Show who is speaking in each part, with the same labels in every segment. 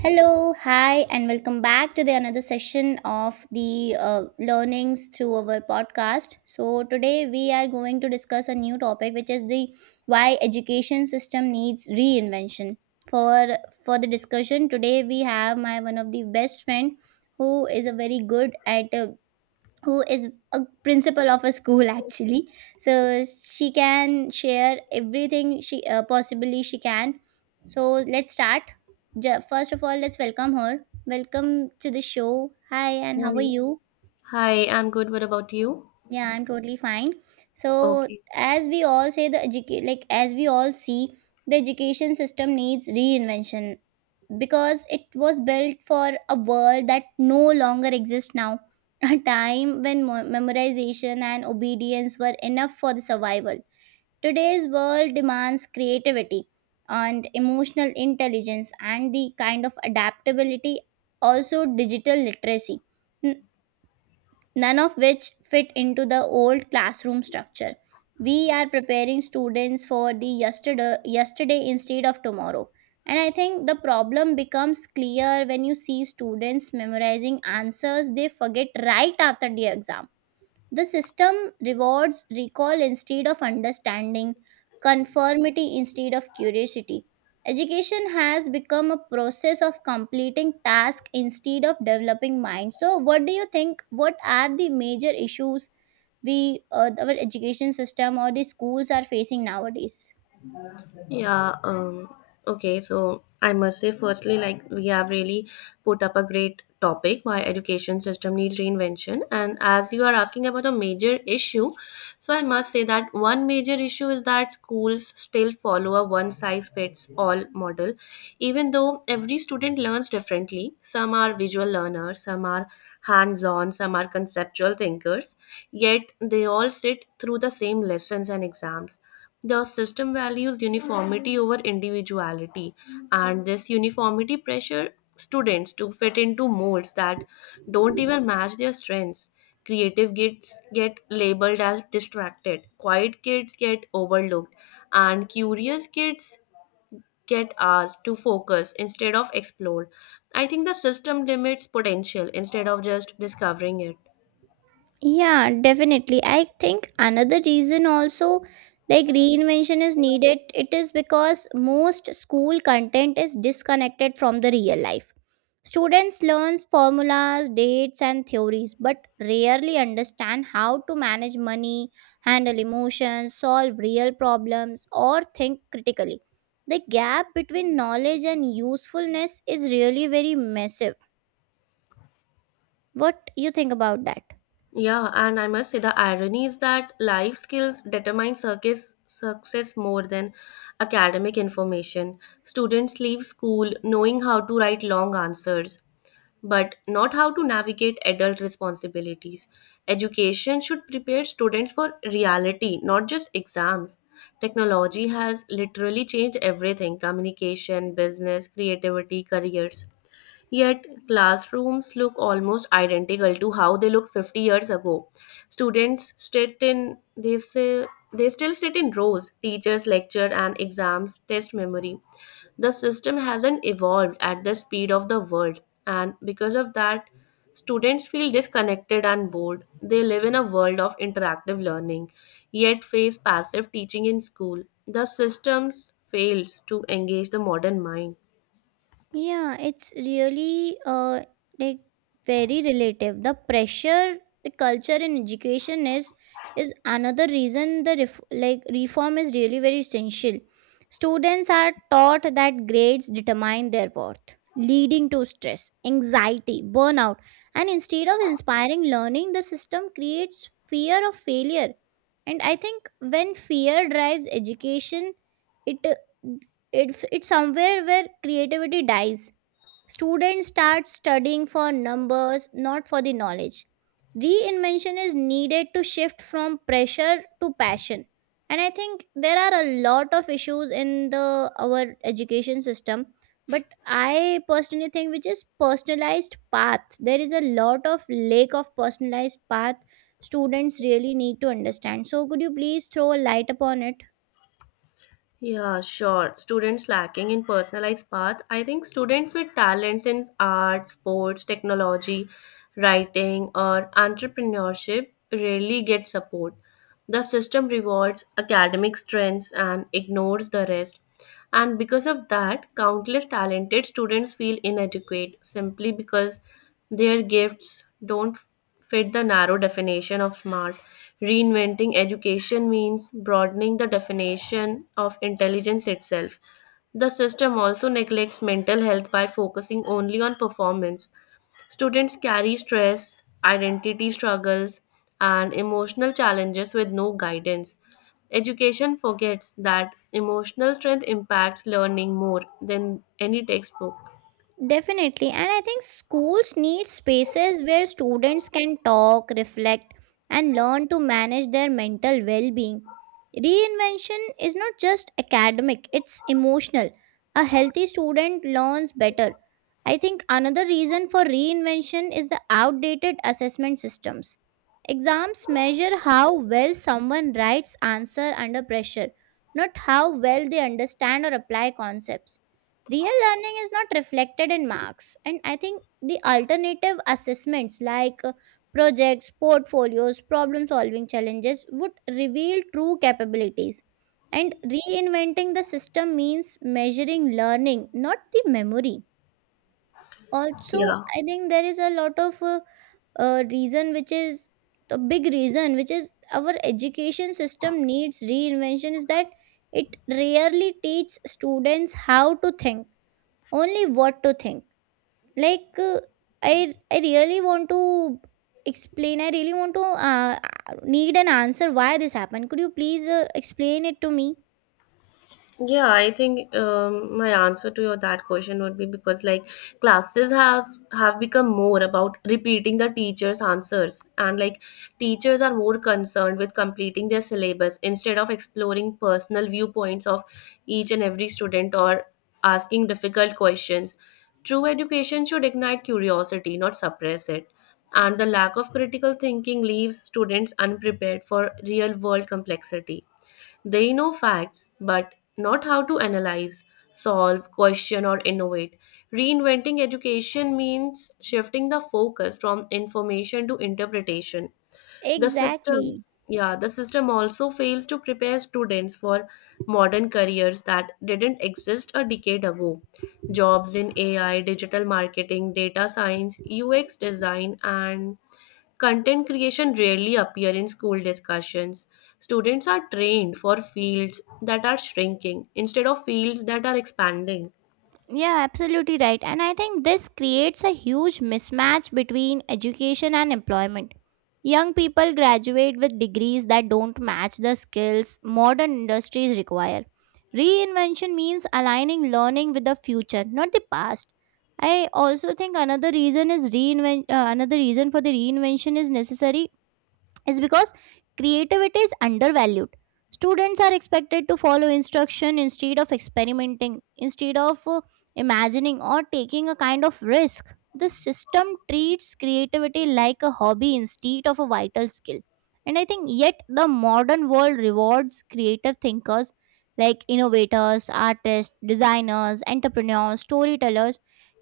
Speaker 1: Hello, hi, and welcome back to the another session of the learnings through our podcast. So today we are going to discuss a new topic, which is the why education system needs reinvention. For for the discussion today, we have my one of the best friend who is a very good at who is a principal of a school actually so she can share everything she possibly she can, so let's start. First of all let's welcome her. Welcome to the show. Hi, and how
Speaker 2: Hi.
Speaker 1: are you?
Speaker 2: Hi, I'm good. What about you?
Speaker 1: Yeah, I'm totally fine. So
Speaker 2: Okay.
Speaker 1: as we all see, the education system needs reinvention because it was built for a world that no longer exists now, a time when memorization and obedience were enough for the survival. Today's world demands creativity and emotional intelligence and the kind of adaptability, also digital literacy, none of which fit into the old classroom structure. We are preparing students for the yesterday, yesterday, instead of tomorrow. And I think the problem becomes clear when you see students memorizing answers they forget right after the exam. The system rewards recall instead of understanding, conformity instead of curiosity. Education has become a process of completing tasks instead of developing minds. So, what do you think? What are the major issues our education system or the schools are facing nowadays?
Speaker 2: Yeah, um, okay, so I must say, firstly, like we have really put up a great topic why education system needs reinvention. And as you are asking about a major issue, so I must say that one major issue is that schools still follow a one size fits all model, even though every student learns differently. Some are visual learners, some are hands on, some are conceptual thinkers, yet they all sit through the same lessons and exams. The system values uniformity over individuality, and this uniformity pressure students to fit into molds that don't even match their strengths. Creative kids get labeled as distracted, quiet kids get overlooked, and curious kids get asked to focus instead of explore. I think the system limits potential instead of just discovering it.
Speaker 1: Yeah, definitely. I think another reason also like reinvention is needed. It is because most school content is disconnected from the real life. Students learns formulas, dates and theories but rarely understand how to manage money, handle emotions, solve real problems or think critically. The gap between knowledge and usefulness is really very massive. What you think about that?
Speaker 2: Yeah, and I must say the irony is that life skills determine circus success more than academic information. Students leave school knowing how to write long answers, but not how to navigate adult responsibilities. Education should prepare students for reality, not just exams. Technology has literally changed everything: communication, business, creativity, careers. Yet, classrooms look almost identical to how they looked 50 years ago. Students sit in this, They still sit in rows, teachers lecture and exams test memory. The system hasn't evolved at the speed of the world, and because of that, students feel disconnected and bored. They live in a world of interactive learning, yet face passive teaching in school. The systems fails to engage the modern mind.
Speaker 1: Yeah, it's really like very relative. The pressure, the culture in education is another reason the reform is really very essential. Students are taught that grades determine their worth, leading to stress, anxiety, burnout, and instead of inspiring learning, the system creates fear of failure. And I think when fear drives education, it uh, it's somewhere where creativity dies. Students start studying for numbers, not for the knowledge. Reinvention is needed to shift from pressure to passion. And I think there are a lot of issues in the our education system, but I personally think which is personalized path, there is a lot of lack of personalized path students really need to understand. So could you please throw a light upon it?
Speaker 2: Yeah, sure. Students lacking in personalized path. I think students with talents in art, sports, technology, writing, or entrepreneurship rarely get support. The system rewards academic strengths and ignores the rest. And because of that, countless talented students feel inadequate simply because their gifts don't fit the narrow definition of smart. Reinventing education means broadening the definition of intelligence itself. The system also neglects mental health by focusing only on performance. Students carry stress, identity struggles, and emotional challenges with no guidance. Education forgets that emotional strength impacts learning more than any textbook.
Speaker 1: Definitely. And I think schools need spaces where students can talk, reflect, and learn to manage their mental well being. Reinvention is not just academic, it's emotional. A healthy student learns better. I think another reason for reinvention is the outdated assessment systems. Exams measure how well someone writes answer under pressure, not how well they understand or apply concepts. Real learning is not reflected in marks, and I think the alternative assessments, like projects, portfolios, problem solving challenges, would reveal true capabilities. And reinventing the system means measuring learning, not the memory. Also,
Speaker 2: Yeah.
Speaker 1: I think there is a lot of reason, which is the big reason, which is our education system needs reinvention, is that it rarely teaches students how to think, only what to think. Like uh, i i really want to explain. I really want to need an answer why this happened. Could you please explain it to me?
Speaker 2: Yeah, I think My answer to your that question would be because like classes have become more about repeating the teacher's answers, and like teachers are more concerned with completing their syllabus instead of exploring personal viewpoints of each and every student or asking difficult questions. True education should ignite curiosity, not suppress it. And the lack of critical thinking leaves students unprepared for real world complexity. They know facts, but not how to analyze, solve, question, or innovate. Reinventing education means shifting the focus from information to interpretation. The system,
Speaker 1: Exactly.
Speaker 2: yeah, the system also fails to prepare students for modern careers that didn't exist a decade ago. Jobs in AI, digital marketing, data science, UX design, and content creation rarely appear in school discussions. Students are trained for fields that are shrinking instead of fields that are expanding.
Speaker 1: Yeah, absolutely right. And I think this creates a huge mismatch between education and employment. Young people graduate with degrees that don't match the skills modern industries require. Reinvention means aligning learning with the future, not the past. I also think another reason for the reinvention is necessary is because creativity is undervalued. Students are expected to follow instruction instead of experimenting, instead of imagining or taking a kind of risk. The system treats creativity like a hobby instead of a vital skill. And I think yet the modern world rewards creative thinkers like innovators, artists, designers, entrepreneurs, storytellers.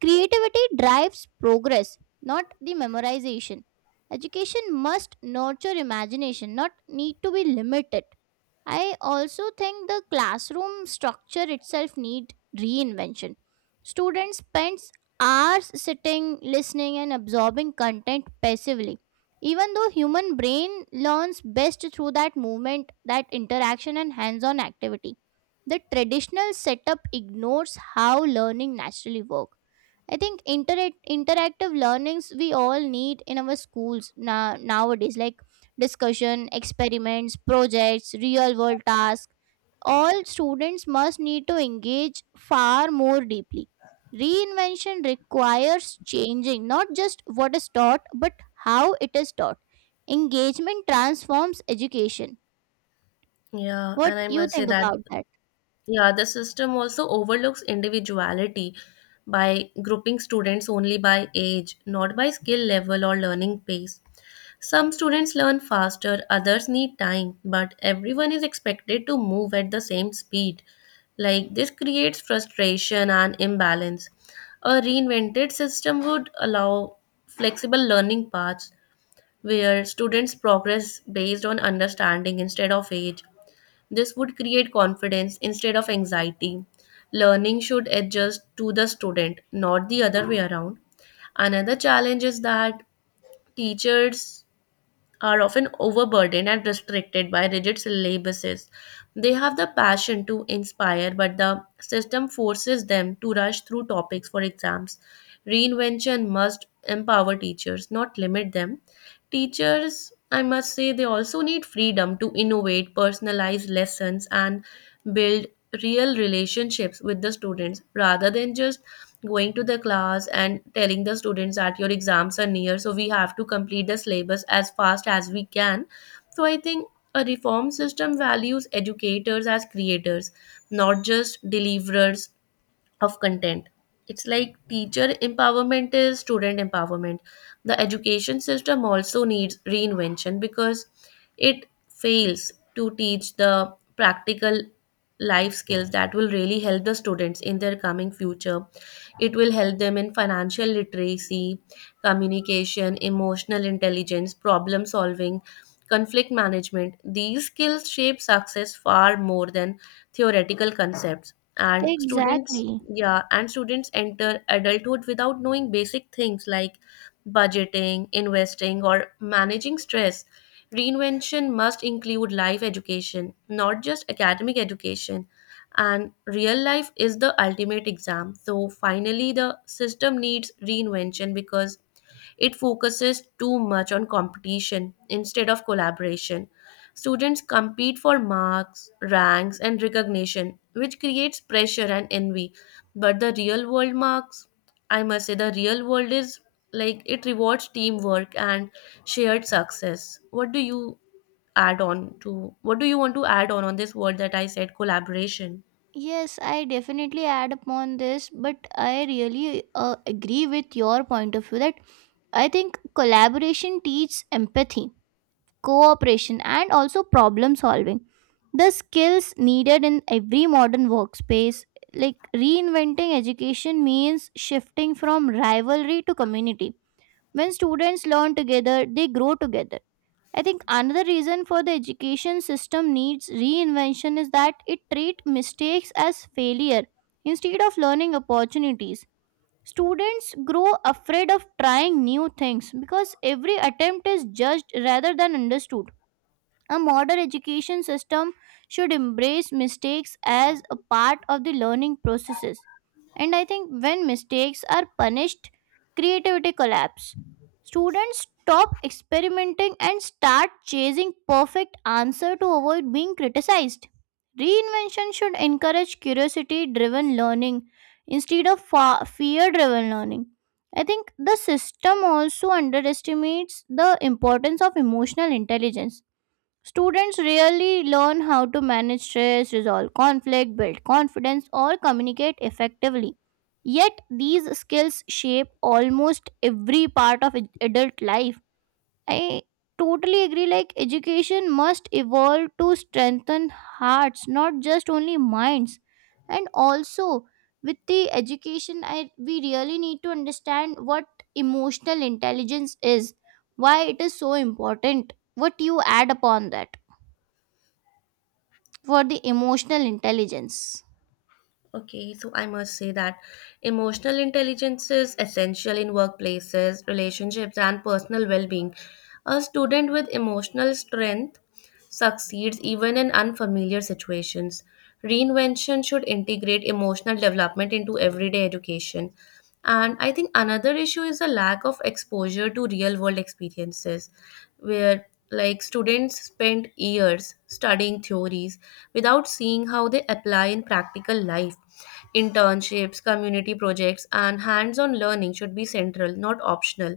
Speaker 1: Creativity drives progress, not the memorization. Education must nurture imagination, not need to be limited. I also think the classroom structure itself need reinvention. Students spends hours sitting, listening and absorbing content passively. Even though human brain learns best through that movement, that interaction and hands-on activity. The traditional setup ignores how learning naturally works. I think interactive learnings we all need in our schools now nowadays, like discussion, experiments, projects, real world tasks. All students must need to engage far more deeply. Reinvention requires changing not just what is taught but how it is taught. Engagement transforms education.
Speaker 2: Yeah,
Speaker 1: What
Speaker 2: and I
Speaker 1: you
Speaker 2: must say
Speaker 1: think
Speaker 2: that
Speaker 1: about that?
Speaker 2: Yeah, the system also overlooks individuality by grouping students only by age, not by skill level or learning pace. Some students learn faster, others need time, but everyone is expected to move at the same speed. Like this creates frustration and imbalance. A reinvented system would allow flexible learning paths where students progress based on understanding instead of age. This would create confidence instead of anxiety. Learning should adjust to the student, not the other way around. Another challenge is that teachers are often overburdened and restricted by rigid syllabuses. They have the passion to inspire, but the system forces them to rush through topics for exams. Reinvention must empower teachers, not limit them. Teachers, I must say, they also need freedom to innovate, personalize lessons, and build real relationships with the students rather than just going to the class and telling the students that your exams are near, so we have to complete the syllabus as fast as we can. So I think a reform system values educators as creators, not just deliverers of content. It's like teacher empowerment is student empowerment. The education system also needs reinvention because it fails to teach the practical life skills that will really help the students in their coming future. It will help them in financial literacy, communication, emotional intelligence, problem solving, conflict management. These skills shape success far more than theoretical concepts, and students,
Speaker 1: Exactly.
Speaker 2: yeah, and students enter adulthood without knowing basic things like budgeting, investing, or managing stress. Reinvention must include life education, not just academic education. And real life is the ultimate exam. So, finally, the system needs reinvention because it focuses too much on competition instead of collaboration. Students compete for marks, ranks, and recognition, which creates pressure and envy. But the real world marks, I must say, the real world is like it rewards teamwork and shared success. What do you add on to? What do you want to add on this word that I said, collaboration?
Speaker 1: Yes, I definitely add upon this, but I really agree with your point of view that I think collaboration teaches empathy, cooperation, and also problem solving. The skills needed in every modern workspace, like reinventing education, means shifting from rivalry to community. When students learn together, they grow together. I think another reason for the education system needs reinvention is that it treats mistakes as failure instead of learning opportunities. Students grow afraid of trying new things because every attempt is judged rather than understood. A modern education system should embrace mistakes as a part of the learning processes. And I think when mistakes are punished, creativity collapse. Students stop experimenting and start chasing perfect answer to avoid being criticized. Reinvention should encourage curiosity driven learning instead of fear driven learning. I think the system also underestimates the importance of emotional intelligence. Students really learn how to manage stress, resolve conflict, build confidence, or communicate effectively. Yet, these skills shape almost every part of adult life. I totally agree, like, education must evolve to strengthen hearts, not just only minds. And also, with the education, we really need to understand what emotional intelligence is, why it is so important, what you add upon that for the emotional intelligence.
Speaker 2: Okay, so I must say that emotional intelligence is essential in workplaces, relationships, and personal well being. A student with emotional strength succeeds even in unfamiliar situations. Reinvention should integrate emotional development into everyday education. And I think another issue is the lack of exposure to real world experiences, where like students spend years studying theories without seeing how they apply in practical life. Internships, community projects, and hands on learning should be central, not optional.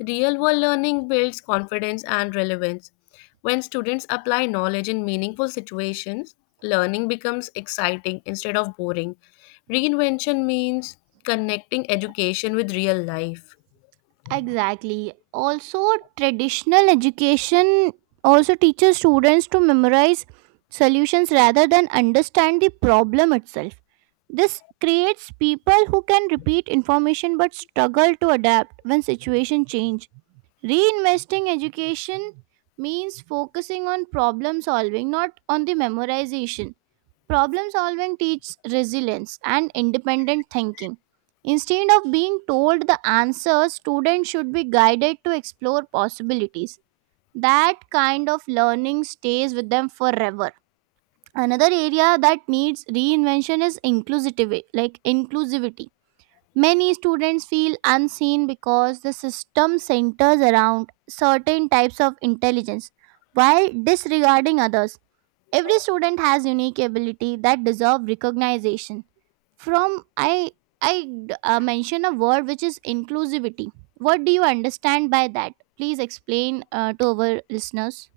Speaker 2: Real world learning builds confidence and relevance. When students apply knowledge in meaningful situations, learning becomes exciting instead of boring. Reinvention means connecting education with real life.
Speaker 1: Exactly. Also, traditional education also teaches students to memorize solutions rather than understand the problem itself. This creates people who can repeat information but struggle to adapt when situation change. Reinvesting education means focusing on problem solving, not on the memorization. Problem solving teaches resilience and independent thinking. Instead of being told the answers, students should be guided to explore possibilities. That kind of learning stays with them forever. Another area that needs reinvention is inclusivity, like inclusivity. Many students feel unseen because the system centers around certain types of intelligence while disregarding others. Every student has unique ability that deserve recognition. From I mention a word which is inclusivity. What do you understand by that? Please explain to our listeners.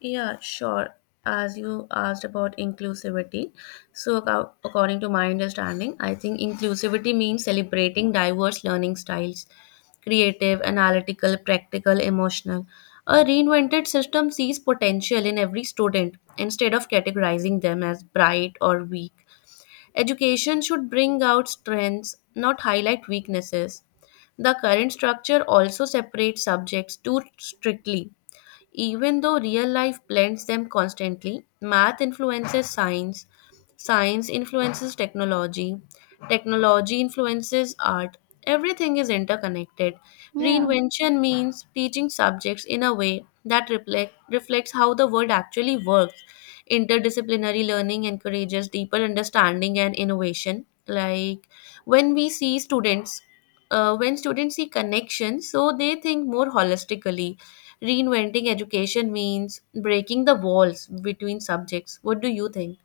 Speaker 2: Yeah, sure. As you asked about inclusivity, so according to my understanding, I think inclusivity means celebrating diverse learning styles: creative, analytical, practical, emotional. A reinvented system sees potential in every student instead of categorizing them as bright or weak. Education should bring out strengths, not highlight weaknesses. The current structure also separates subjects too strictly, even though real life blends them constantly. Math influences science, science influences technology, technology influences art. Everything is interconnected.
Speaker 1: Yeah.
Speaker 2: Reinvention means teaching subjects in a way that reflects how the world actually works. Interdisciplinary learning encourages deeper understanding and innovation. When we see students when students see connections, so they think more holistically. Reinventing education means breaking the walls between subjects. What do you think?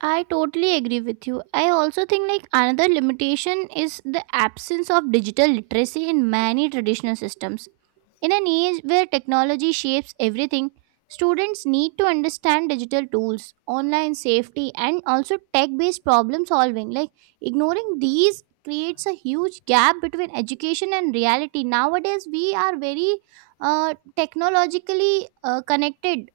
Speaker 1: I totally agree with you. I also think like another limitation is the absence of digital literacy in many traditional systems. In an age where technology shapes everything, students need to understand digital tools, online safety and also tech-based problem solving. Like ignoring these creates a huge gap between education and reality. Nowadays we are very technologically connected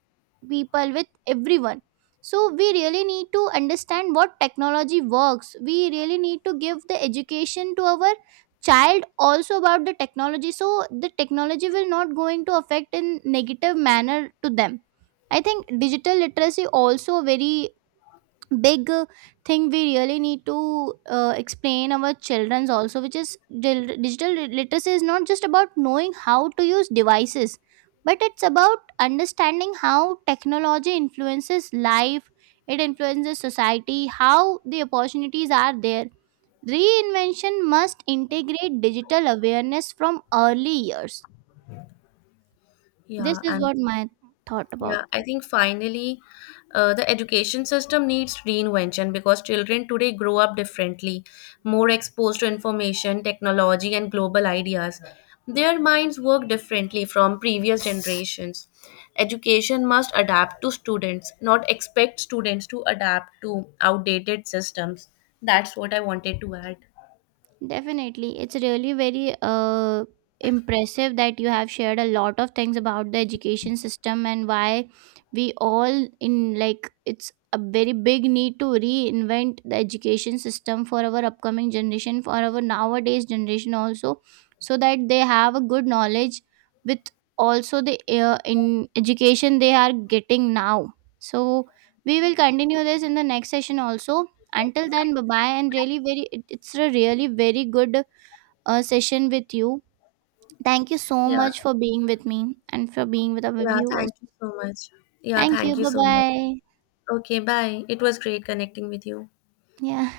Speaker 1: people with everyone, so we really need to understand what technology works. We really need to give the education to our child also about the technology so the technology will not going to affect in negative manner to them. I think digital literacy also very big thing we really need to explain our children's also, which is digital literacy is not just about knowing how to use devices but it's about understanding how technology influences life, it influences society, how the opportunities are there. Reinvention must integrate digital awareness from early years. This
Speaker 2: Yeah,
Speaker 1: is
Speaker 2: and
Speaker 1: what my thought
Speaker 2: Yeah,
Speaker 1: about.
Speaker 2: I think finally, the education system needs reinvention because children today grow up differently, more exposed to information, technology, and global ideas. Their minds work differently from previous generations. Education must adapt to students, not expect students to adapt to outdated systems. That's what I wanted to add.
Speaker 1: Definitely. It's really very impressive that you have shared a lot of things about the education system and why we all in like it's a very big need to reinvent the education system for our upcoming generation, for our nowadays generation also, so that they have a good knowledge with also the in education they are getting now. So we will continue this in the next session also. Until then, bye bye, and really very it's a really very good session with you. Thank you so
Speaker 2: Yeah,
Speaker 1: much for being with me and for being with our
Speaker 2: yeah,
Speaker 1: viewers.
Speaker 2: thank you so much. Yeah,
Speaker 1: Thank you.
Speaker 2: thank you
Speaker 1: Bye
Speaker 2: so much.
Speaker 1: bye.
Speaker 2: Okay, bye. It was great connecting with you.
Speaker 1: Yeah.